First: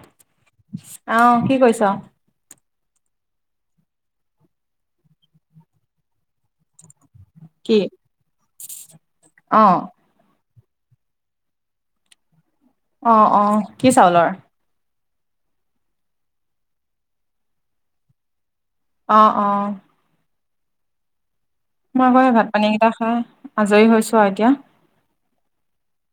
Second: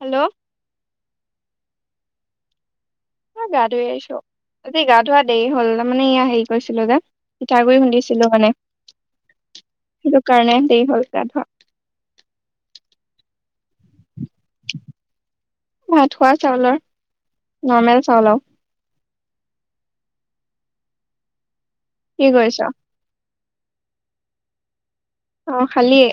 Hello. আহ, কি কৰিছ? এ, গা-ধুই আহিছো, আজি গা-ধোৱা দেৰি হ'ল। তাৰমানে এইয়া হেৰি কৰিছিলো যে। কি পিঠাগুৰি খুন্দিছিলো মানে অ সেইটো কাৰণে দেৰি হ'ল গা-ধোৱা। অ' অ', কি চাউলৰ? ভাত খোৱা চাউলৰ নৰ্মেল চাউল আও। অঁ, অঁ। মই কি বাৰু কৰিছ ভাত-পানী কেইটা খাই আজৰি হৈছোঁ আৰু এতিয়া। অ' খালিয়ে?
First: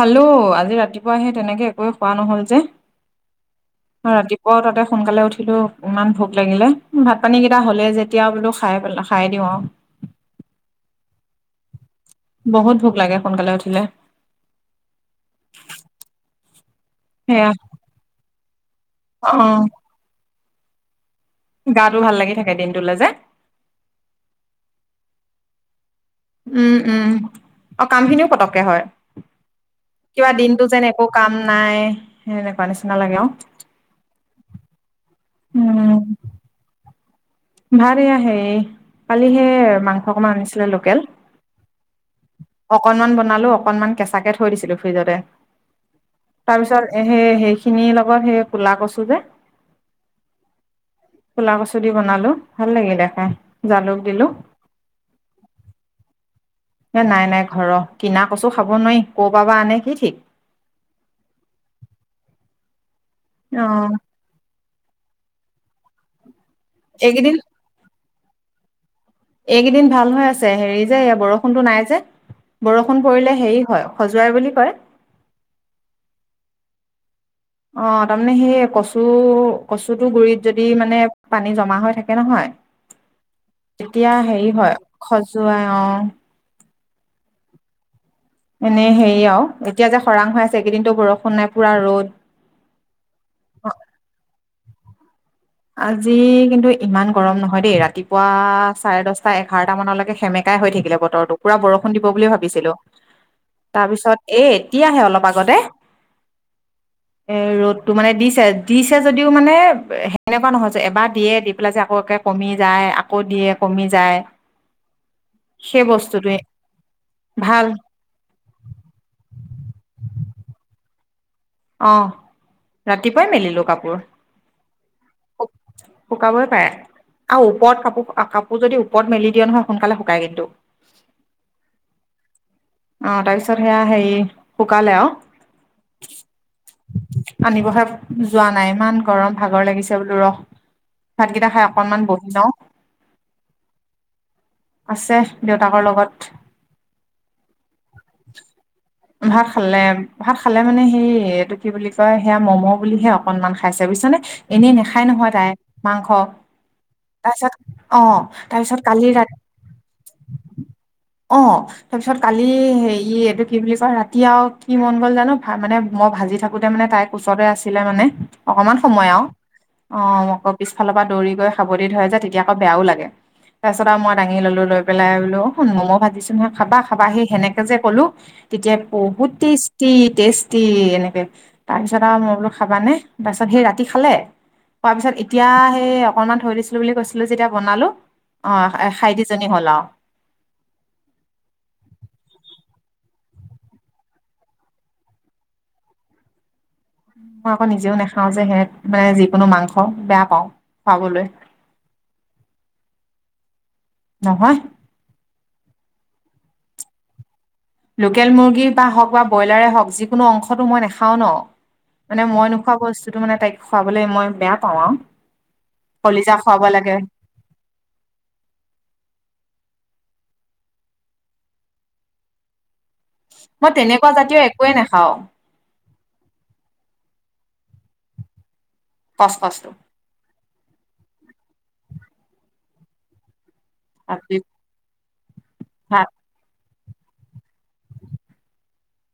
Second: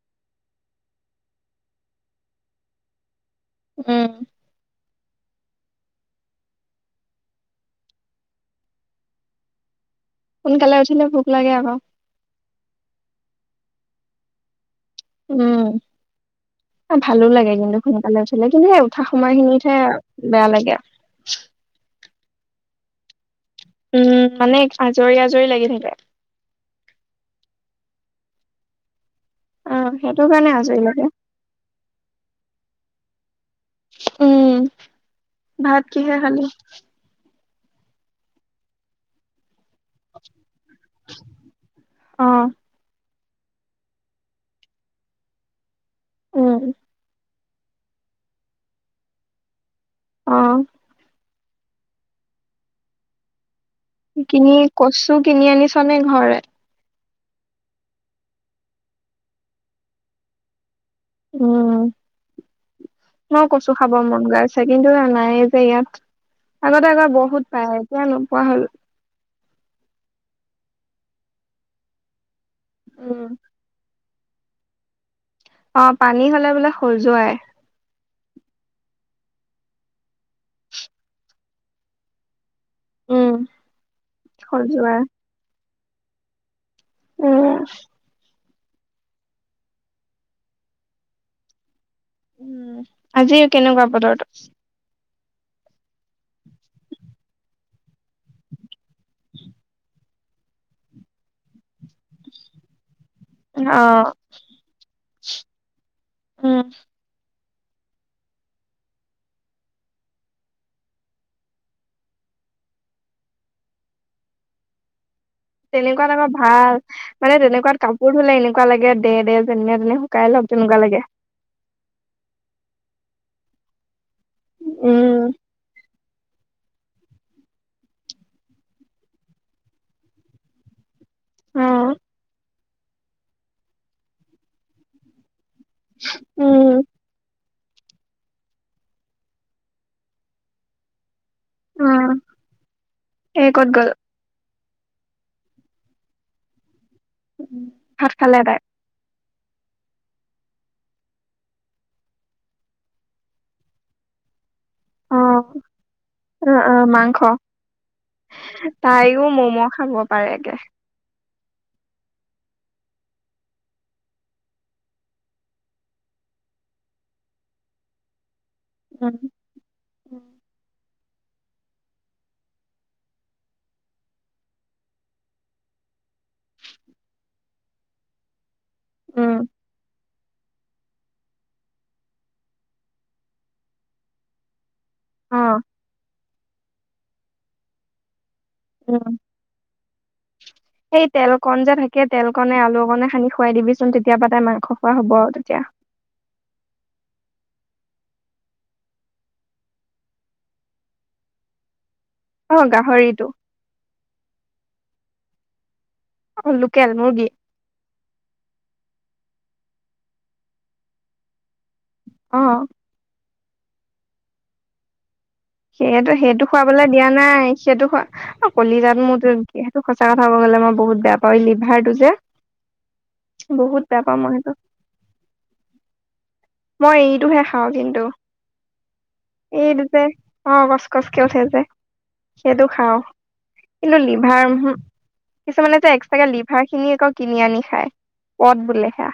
খালো আজি ৰাতিপুৱা আহি তেনেকে একোৱে খোৱা নহল যে উম অ ৰাতি আকৌ তাতে সোনকালে উঠিলোঁ ইমান ভোক লাগিলে ভাত পানীকেইটা হ'লেই যেতিয়া বোলো খাই পেলা খাইয়ে দিওঁ আৰু। সোনকালে উঠিলে ভোক লাগে আক। বহুত ভোক লাগে সোনকালে উঠিলে। উম ভালো সেয়া লাগে কিন্তু সোনকালে উঠিলে কিন্তু সেই উঠা অ সময় খিনিতহে বেয়া লাগে গাটো ভাল লাগি থাকে দিনটোলে যে। উম মানে আজৰি আজৰি লাগি থাকে। উম উম আৰু কামখিনিও পতককে হয়। অ সেইটো কিবা কাৰণে দিনটো আজৰি যেন লাগে একো কাম নাই সেনেকুৱা নিচিনা লাগে আৰু। উম ভাত উম কিহে খালি? ভাত এয়া হেৰি কালিহে মাংস অকনমান আনিছিলে লোকেল অ অকনমান বনালো অকণমান কেঁচা কে থৈ দিছিলো ফ্ৰিজতে তাৰ উম পিছত এহে সেই খিনিৰ লগত সেই কুলা কচু যে অ কুলা কচু দি বনালো ভাল লাগিলে খাই। জালুক দিলো কিনি কচু কিনি আনিছ নে ঘৰৰে এ নাই নাই ঘৰৰ কিনা কচু খাব নোৱাৰি ক'ৰ পৰা বা আনে কি ঠিক উম মও অ কচু খাব মন গাই আছে কিন্তু এ নাইয়ে যে ইয়াত আগতে আকৌ এইকেইদিন বহুত পাই এতিয়া নোপোৱা হ'ল। এইকেইদিন ভাল হৈ আছে হেৰি যে বৰষুণটো নাই যে বৰষুণ উম। পৰিলে হেৰি হয় খজুৱাই বুলি কয়। অ পানী হ'লে বোলে খজুৱাই অ তাৰমানে সেই কচু কচুটো গুৰিত যদি মানে পানী জমা হৈ থাকে নহয় উম তেতিয়া হেৰি হয় খজুৱাই খজুৱাই অ উম এনেই হেৰি আৰু এতিয়া যে খৰাং হৈ আছে এইকেইদিনতো বৰষুণ নাই পুৰা ৰ'দ। উম আজি কেনেকুৱা বতৰটো আজি কিন্তু ইমান গৰম নহয় দেই ৰাতিপুৱা চাৰে দহটা, এঘাৰটা মানলৈকে সেমেক- কাই হৈ থাকিলে বতৰতো পুৰা বৰষুণ দিব বুলি ভাবিছিলো। অ তাৰ পিছত এ এতিয়াহে অলপ আগতে উম এ ৰ'দটো মানে দিছে দিছে যদিও মানে সে- নেকুৱা নহয় যে এবাৰ দিয়ে দি পেলাই যে আকৌ একে কমি যায় আকৌ দিয়ে কমি যায় সেই তেনেকুৱাত আকৌ বস্তুটোৱে ভাল মানে ভাল তেনেকুৱাত কা পোৰ ধুলে এনেকুৱা লাগে দে দে যেনে তেনে শুকাই লওঁক তেনেকুৱা লাগে। অ ৰাতিপুৱাই মেলিলো কাপোৰ। উম শুকাবই পাৰে আৰু উপৰত কাপোৰ কাপোৰ যদি উপৰত মেলি দিয়ে নহয় সোনকালে শুকাই কিন্তু। উম অ তাৰপিছত সেয়া হেৰি শুকালে আৰু। উম আনিবহে যোৱা নাই ইমান গৰম ভাগৰ লাগিছে বোলো ৰস ভাতকেইটা হে অ অকণমান বহি যাওঁ। এই ক'ত গ'ল? আছে দেউতাকৰ লগত। ভাত খালে তাই। ভাত খালে ভাত খালে মানে সেই এইটো কি বুলি কয় সেয়া ম'ম' বুলিহে অকনমান খাইছে বুজিছানে। এনেই নাখায় নহয় তাই মাংস। অঁ অঁ মাংস তাৰপিছত অ' তাৰপিছত কালি ৰাতি তাইও ম'ম' খাব পাৰে গে। অঁ' তাপিছত কালি হেৰি এইটো কি বুলি কয় ৰাতি আৰু কি মন গ'ল জানো মানে মই ভাজি থাকোতে মানে তাই- ওচতে আছিলে মানে অকমান সময় আও। উম। অঁ ময় ক পিছফালৰ পৰা দৌৰি গৈ সাবদি ধৰে যে তেতিয়া আকৌ বেয়াও লাগে তাৰপিছত আও ময়- দাঙি ললো লৈ পেলাই বোলো ম'ম ভাজিছো নহয় খাবা খাবা সি সেনেকে যে কলো- তেতিয়া বহুত উম টেষ্টি টেষ্ট- টি এনেকে তাৰপিছত আও মই বোলো খাবা নে তাৰপিছত সেই ৰাতি খালে। কোৱাৰ পিছত অ। এতিয়া সেই অকনমান থৈ দিছিলো বুলি কৈছিলো যেতিয়া বনালো অঁ উম, খাই দিছ- হল আও। সেই তেল কণ যে থাকে তেল কণে আলু কণে সানি খুৱাই দিবিচোন তেতিয়া পা তাইৰ মাংস খোৱা হ'ব আৰু তেতিয়া। মই আকৌ নিজেও নাখাও যে সেহ মানে যিকোনো মাংস বেয়া পাওঁ খুৱাবলৈ। অ গাহৰিটো। নহয়। অ লোকেল মুৰ্গী। লোকেল মুৰ্গীৰ বা হওক বা ব্ৰইলাৰে হওক যিকোনো অংশটো মই নাখাওঁ ন। মানে মই অ', নোখোৱা বস্তুটো মানে তাইক খুৱাবলে মই বেয়া পাওঁ আও। সেইয়েটো সেইটো খোৱাবলৈ দিয়া নাই সেইটো খোৱা- অ কলিজাত মোৰ সেইটো সঁচা কথা ক'ব গ'লে মই বহুত বেয়া পাওঁ এই লিভাৰটো যে। বহুত বেয়া পাওঁ মই সেইটো। নে নেখাওঁ। মই এইটোহে খাওঁ কিন্তু কচ কচটো এইটো দুটাই- অঁ কচ কচ কে উঠে যে সেইটো খাওঁ কিন্তু লিভাৰ উমহু। কিছুমানে যে ভাত এক্সট্ৰাকে আকৌ লিভাৰ খিনি আকৌ কিনি আনি খায় পদ বোলে সেয়া।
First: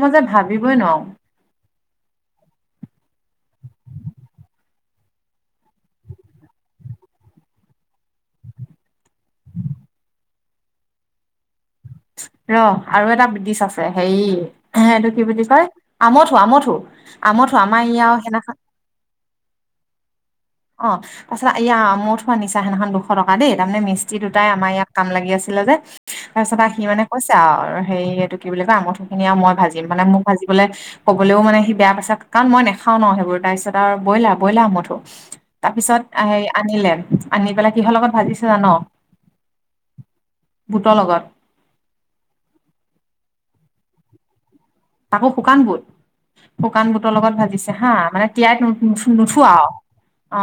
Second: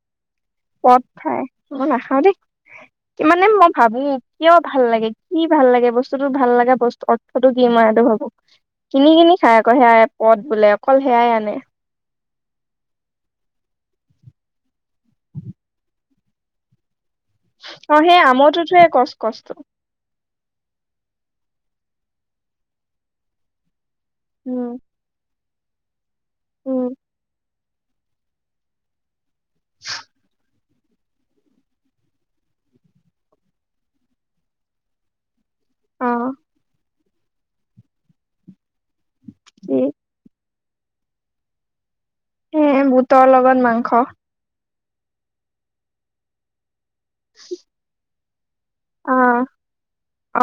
মই যে ভাবিবই নোৱাৰো। হয়, ময় নাখাওঁ দেই। ইমানে মই ভাবো কিয় ভাল লাগে কি ভাল লাগে বস্তুতো ভাল লগা বস্তু- অৰ্থটো কি মই সেইটো ভাবো কিনি কিনি খাই আকৌ সেয়াই পদ বোলে অকল সেয়াই আনে। ৰ আৰু এটা বিতিচ আছে হেৰি এইটো কি বুলি কয়? আমঠো আমঠো। অঁ সেই আমঠোটোৱে কচ কষ্ট। অঁ তা পাছত ইয়া আমঠু আনিছে সেনাখন দুশ টকা দেই তাৰমানে মিস্ত্ৰী দুটাই আমা উম ইয়া- কাম লাগি আছিলে যে, তাৰপিছত আও হি উম মানে কৈছে আৰু হেৰি এইটো কি বুলি কয় আমঠো- খিনি আও মই ভাজিম মানে মোক ভাজিবলে- ক'বলেও মানে সি বেয়া পাইছে, কাৰণ মই নেখাও ন সেইবোৰ তাৰপিছত আৰু ব্ৰইলাৰ ব্ৰইলা ব্ৰয়লাৰ আমঠো। তাপিছত অ আই আনিলে আনি পেলাই কিহ লগত ভাজিছো জান- কি? বুট লগত। এঁ বুটৰ লগত মাংস। তাকো শুকান বুট শুকান বুটৰ লগত ভাজিছে হা মানে তিয়াই- অ নু-নুঠো আৰু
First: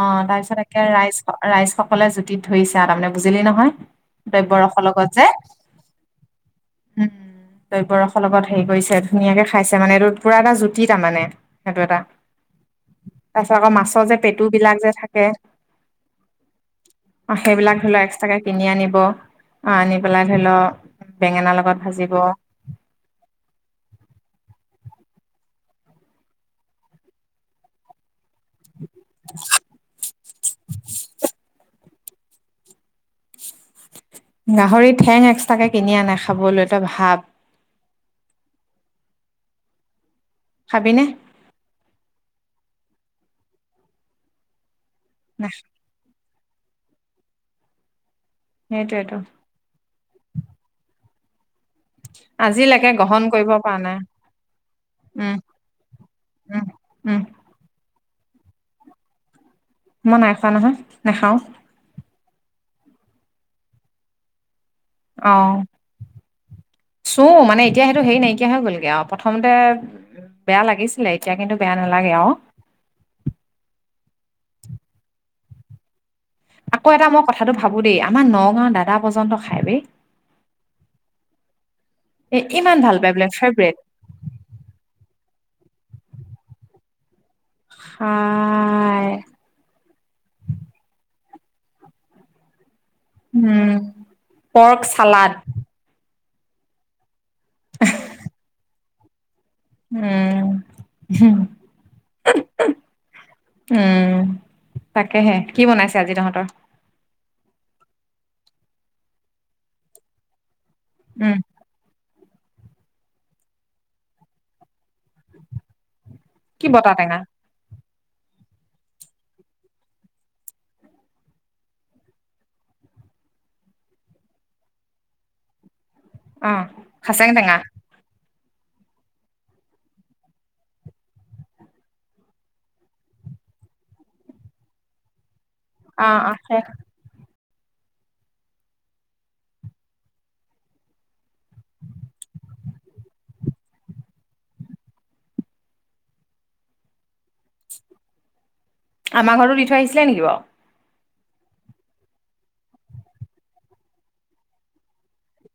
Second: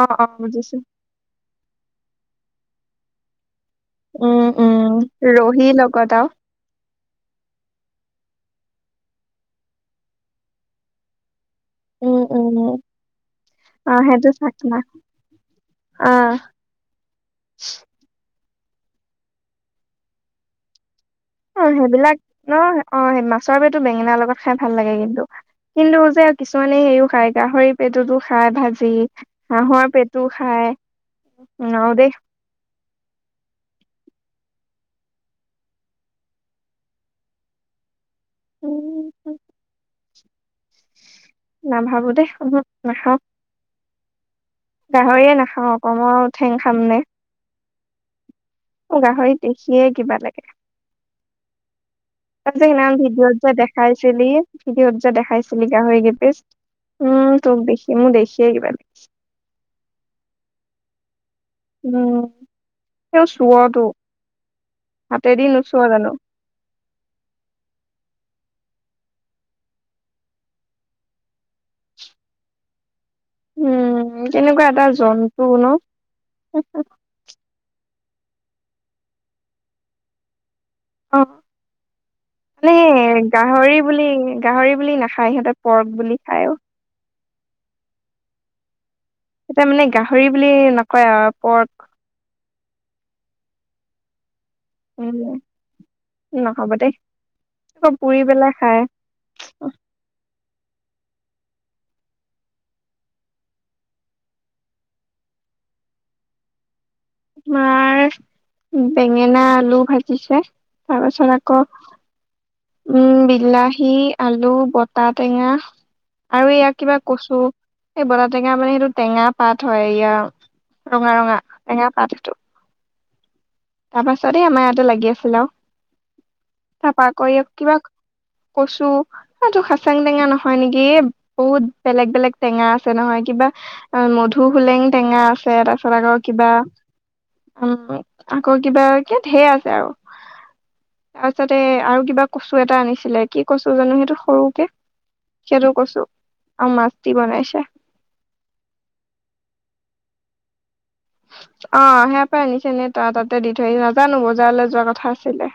অ অ তাৰপিছত বুজিছো একে ৰাইচ [unintelligible] ৰাইজসকলে জুতিত ধৰিছে আউ তাৰ মানে বুজিলি নহয়? [unintelligible] উম উম দ্ৰব্যৰসৰ লগত যে ৰহি লগত আৰু [unintelligible] উম! দ্ৰব্য ৰসৰ লগত হেৰি কৰিছে ধুনীয়াকে খাইছে মানে এইটো পুৰা এটা জুতি তাৰ মানে। [unintelligible] সেইটো এটা উম উম [unintelligible] তাৰ পিছত আকৌ অ মাছৰ যে সেইটো চাকমা পেটুবিলাক যে থাকে অ [unintelligible] সেইবিলাক ধৰি লওক এক্সট্ৰাকে কিনি আনিব। আহ আনি পেলাই ধৰি ল [unintelligible] অঁ! সেইবিলাক ন [unintelligible] অঁ! মাছৰ পেটু বেঙেনাৰ লগত খাই ভাল লাগে কিন্তু। কিন্তু যে কিছুমানে হেৰি ও খাই গাহৰি [unintelligible] পেটুতো খাই ভাজি, হাঁহৰ পেটটো খাই নোৱাৰো দেই। [unintelligible] গাহৰি ঠেং এক্সট্ৰাকে কিনি আনে খাবলৈ তই ভাৱ। [unintelligible] উম [unintelligible] খাবি নে? [inaudible] নাভাবো দেই। [unintelligible] নাখাওঁ। গাহৰিয়ে নাখ নাখাওঁ আকৌ মই আৰু ঠেং খাম নে। [unintelligible] মোৰ সেইটোয়েতো গাহৰি দেখিয়ে কিবা লাগে। [unintelligible] [unintelligible] আজিলৈকে সেইদিনাখন গ্ৰহণ ভিডিঅত যে কৰিব পৰা নাই দেখাইছিলি ভিডিঅত যে উম, দেখাইছিলি গাহৰি কেই পিচ [unintelligible] উম [inaudible] উম। তোক দেখি মোৰ দেখিয়ে কিবা [unintelligible] মই নাই খোৱা নহয়। নাখাওঁ [unintelligible] উম! তেওঁ চুৱটো হাতেদি নোচোৱা জানো? [unintelligible] চু মানে এতিয়া সেইটো হেৰি নাইকিয়া হৈ গ'লগে আৰু প্ৰথমতে [unintelligible] [unintelligible] বেয়া লাগিছিলে এতিয়া কিন্তু বেয়া নালাগে আৰু। উম! কেনেকুৱা এটা জন্তুৰ ন। [unintelligible] আকৌ এটা মই কথাটো ভাবো দেই আমাৰ নগাঁৱৰ দাদা পৰ্যন্ত খাই বেই [unintelligible] অঁ! এ ইমান মানে ভাল পাই বোলে ফেভৰেট গাহৰি বুলি [unintelligible] গাহৰি বুলি নাখায় সিহঁতে পৰ্ক বুলি খায় অ। [unintelligible] অঁ। [unintelligible] তাৰ মানে গাহৰি বুলি নকয় আৰু পৰ্ক [unintelligible] উম! পৰ্ক উম ছালাড। [inaudible] নহব দেই। আকৌ পুৰি পেলাই খায়। [unintelligible] উম। [unintelligible] উম! তাকেহে। কি বনাইছে আজি তহঁতৰ? [inaudible] আমাৰ বেঙেনা, আলু ভাজিছে তাৰ পাছত উম আকৌ [inaudible] উম! বিলাহী, আলু, বটা টেঙা [unintelligible] আৰু কি ইয়াক বতা কিবা টেঙা কচু। এই বটা টেঙা মানে সেইটো টেঙা পাত হয় ইয়াৰ। [unintelligible] ৰঙা-ৰঙা টেঙা পাত সেইটো। [inaudible] তাৰপাছতে আমাৰ ইয়াতে লাগি আছিল আৰু। অ তাৰপা খাচেং কৰি টেঙা [unintelligible] কচু [unintelligible] এইটো খাচাং টেঙা নহয় নেকি? এ বহুত বেলেগ-বেলেগ টেঙা আছে নহয় কিবা [unintelligible] [unintelligible] মধু হোলেং টেঙা আছে তাৰপিছত অ আকৌ অ কিবা সেই উম! [unintelligible] আকৌ কিবা কি ধেৰ আছে আৰু। তাৰপিছতে আৰু কিবা কচু এটা আনিছিলে কি কচু জানো সেইটো সৰুকে [unintelligible] সেইটো কচু আৰু মাছ দি বনাইছে। [unintelligible] আমাৰ ঘৰতো দি থৈ আহিছিলে নেকি বাৰু? [unintelligible] অ সেয়া পা পৰা আনিছেনে তাৰ তাতে দি থৈ নাজানো বজাৰলৈ যোৱা কথা আছিলে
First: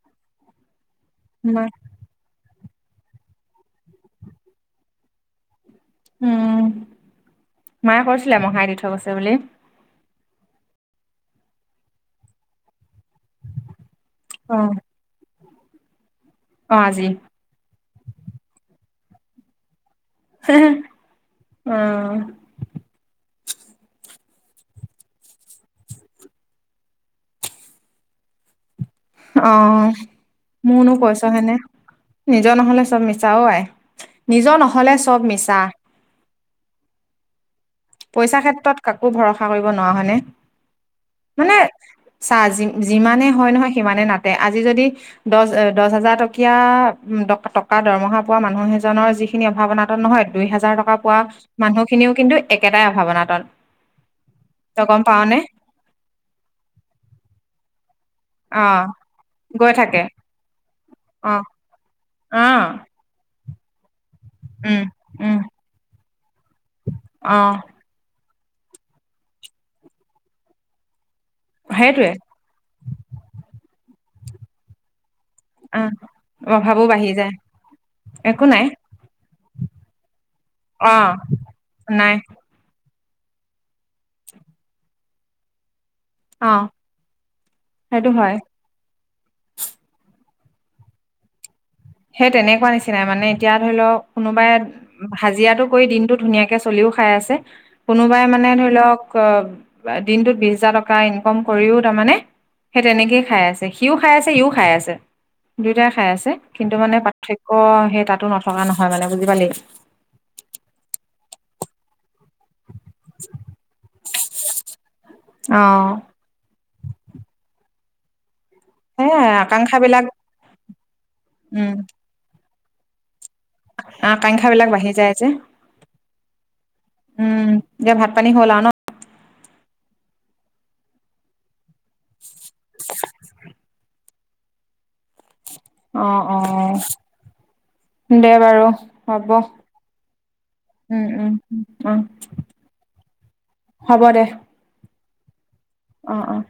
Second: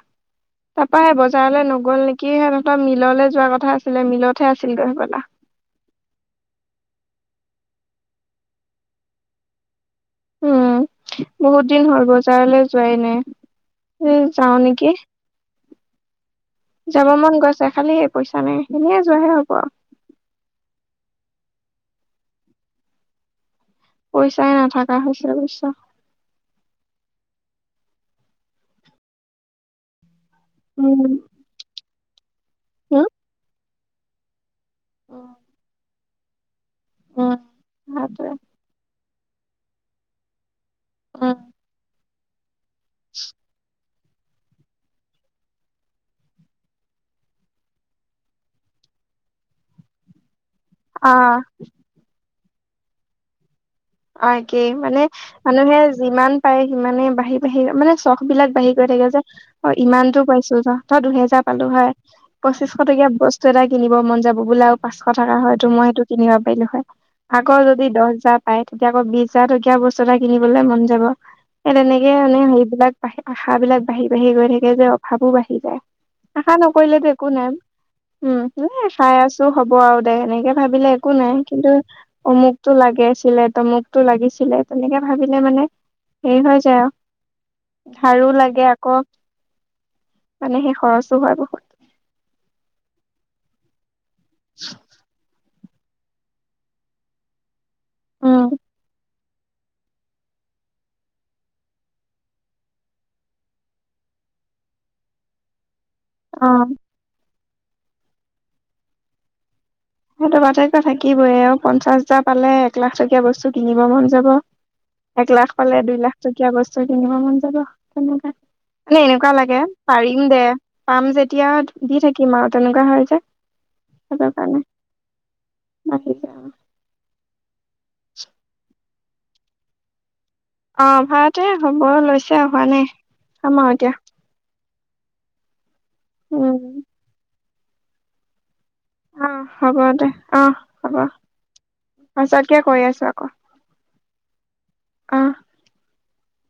তাপা সে বজাৰলৈ নাই। নগ'ল নেকি সিহঁতৰ মিললৈ যোৱা কথা আছিলে মিলতহে আছিল গৈ সবলা উম মায়ে কৰিছিলে মহাই দি থৈ গৈছে বুলি উম বহুত দিন হ'ল বজাৰলৈ যোৱাই নাই উম যাও অ নেকি অ আজি যাব মন গৈছে খালি স পইচা নাই এনে যোৱাহে হব আও হে হে অ পইচাই নাথকা হৈছে বুজিছা অ মোৰনো উম, পইছা [unintelligible] নিজৰ নহলে চব হম, মিছাও আই নিজৰ নহ'লে চব মিছা অ পইচাৰ ক্ষেত্ৰত কাকো ভৰষা কৰিব নোৱাও হয় নে উম মানে চা যিমানে হয় নহয় সিমানে নাটে আজি যদি দহ দহ হাজাৰ টকীয়া উ টকা দৰমহা পোৱা মানুহ এজনৰ যি খিনি অভাৱনাতন নহয় দুই হাজাৰ টকা পোৱা আহ মানুহখিনিও কিন্তু একেটাই অভাৱ অনাতন অ কিই মানে মানুহে যিমান পাৰে সিমানে বাঢ়ি বাঢ়ি মানে চখ বিলাক বাঢ়ি অ' গৈ থাকে যে অ গৈ থাকে। ইমানতো পাইছো জ তই দুহেজাৰ অ' পালো হয় পঁচিছ শ অ' টকীয়া বস্তু এটা কিনিব মন যাব বোলে আৰু উম পাঁচশ টকা উম হয়ো মই সেইটো কিনিব পাৰিলো হয় অ' আগৰ য যদি দহ হাজাৰ পায় তেতিয়া আকৌ বিশ হাজাৰ টকীয়া বস্তু এটা কিনিবলে মন যাব সেই তেনেকে সেইটোৱে। মানে হেৰি বিলাক বা আশা বিলাক বাঢ়ি বাঢ়ি গৈ থাকে যে অভাৱো বাঢ়ি জায় অ' আশা অভাৱো নকৰিলেতো বাঢ়ি একো যায়। নাই উম একো নাই। খাই আছো হ'ব আৰু দে সেনেকে ভাবিলে একো অ' নাই কিন্তু নাই। অমুকতটো লাগে আছিলে তমুকতটো লাগিছিলে তেনেকে ভাবিলে মানে হেৰি অ' হৈ যায় আৰু সেইটো ঝাৰু হয় লাগে আ [unintelligible] মানে সেই খৰচো হয় বহুত সেই তেনেকুৱা নিচিনাই মানে এতিয়া ধৰি লওক কোনোবাই ভাজিৰাটো কৰি দিনটো ধুনীয়াকে চলিও খাই আছে কোনোবাই উম মানে ধৰি লওক অ দিনটোত বিশ হাজাৰ টকা ইনকম কৰিও তাৰ মানে সেই তেনেকেই খাই আছে সিও খাই আছে সিও খাই আছে দুয়টাই খাই আছে অ কিন্তু মানে পাৰ্থক্য সেই তাতো নথকা নহয় মানে বুজি পালি সেইটো [unintelligible] থাকিবই আৰু পঞ্চাশ হাজাৰ পালে এক লাখ টকীয়া বস্তু কিনিব মন যাব এক লাখ পালে দুই লাখ দু টকীয়া বস্তু কিনিব মন যাব তেনেকা মানে সেয়াই এনেকুৱা লাগে আকাংক্ষা বিলাক পাৰিম দে পাম উম যেতিয়া দি থাকিম আৰু তেনেকুৱা হয় যে আ সেইটো কাংক্ষা কাৰণে বিলাক বাঢ়ি যাই যে বাঢ়ি যায় উম এতিয়া ভাত পানী হল আৰু ন অ ভাতে হব লৈছে অহা নাই চাম আৰু এতিয়া অ অ উম, দে বাৰু হ'ব অ' দে অ' হ'ব উম উম অ পাছতকে কৰি আছো আকৌ হ'ব দে অ অঁ অঁ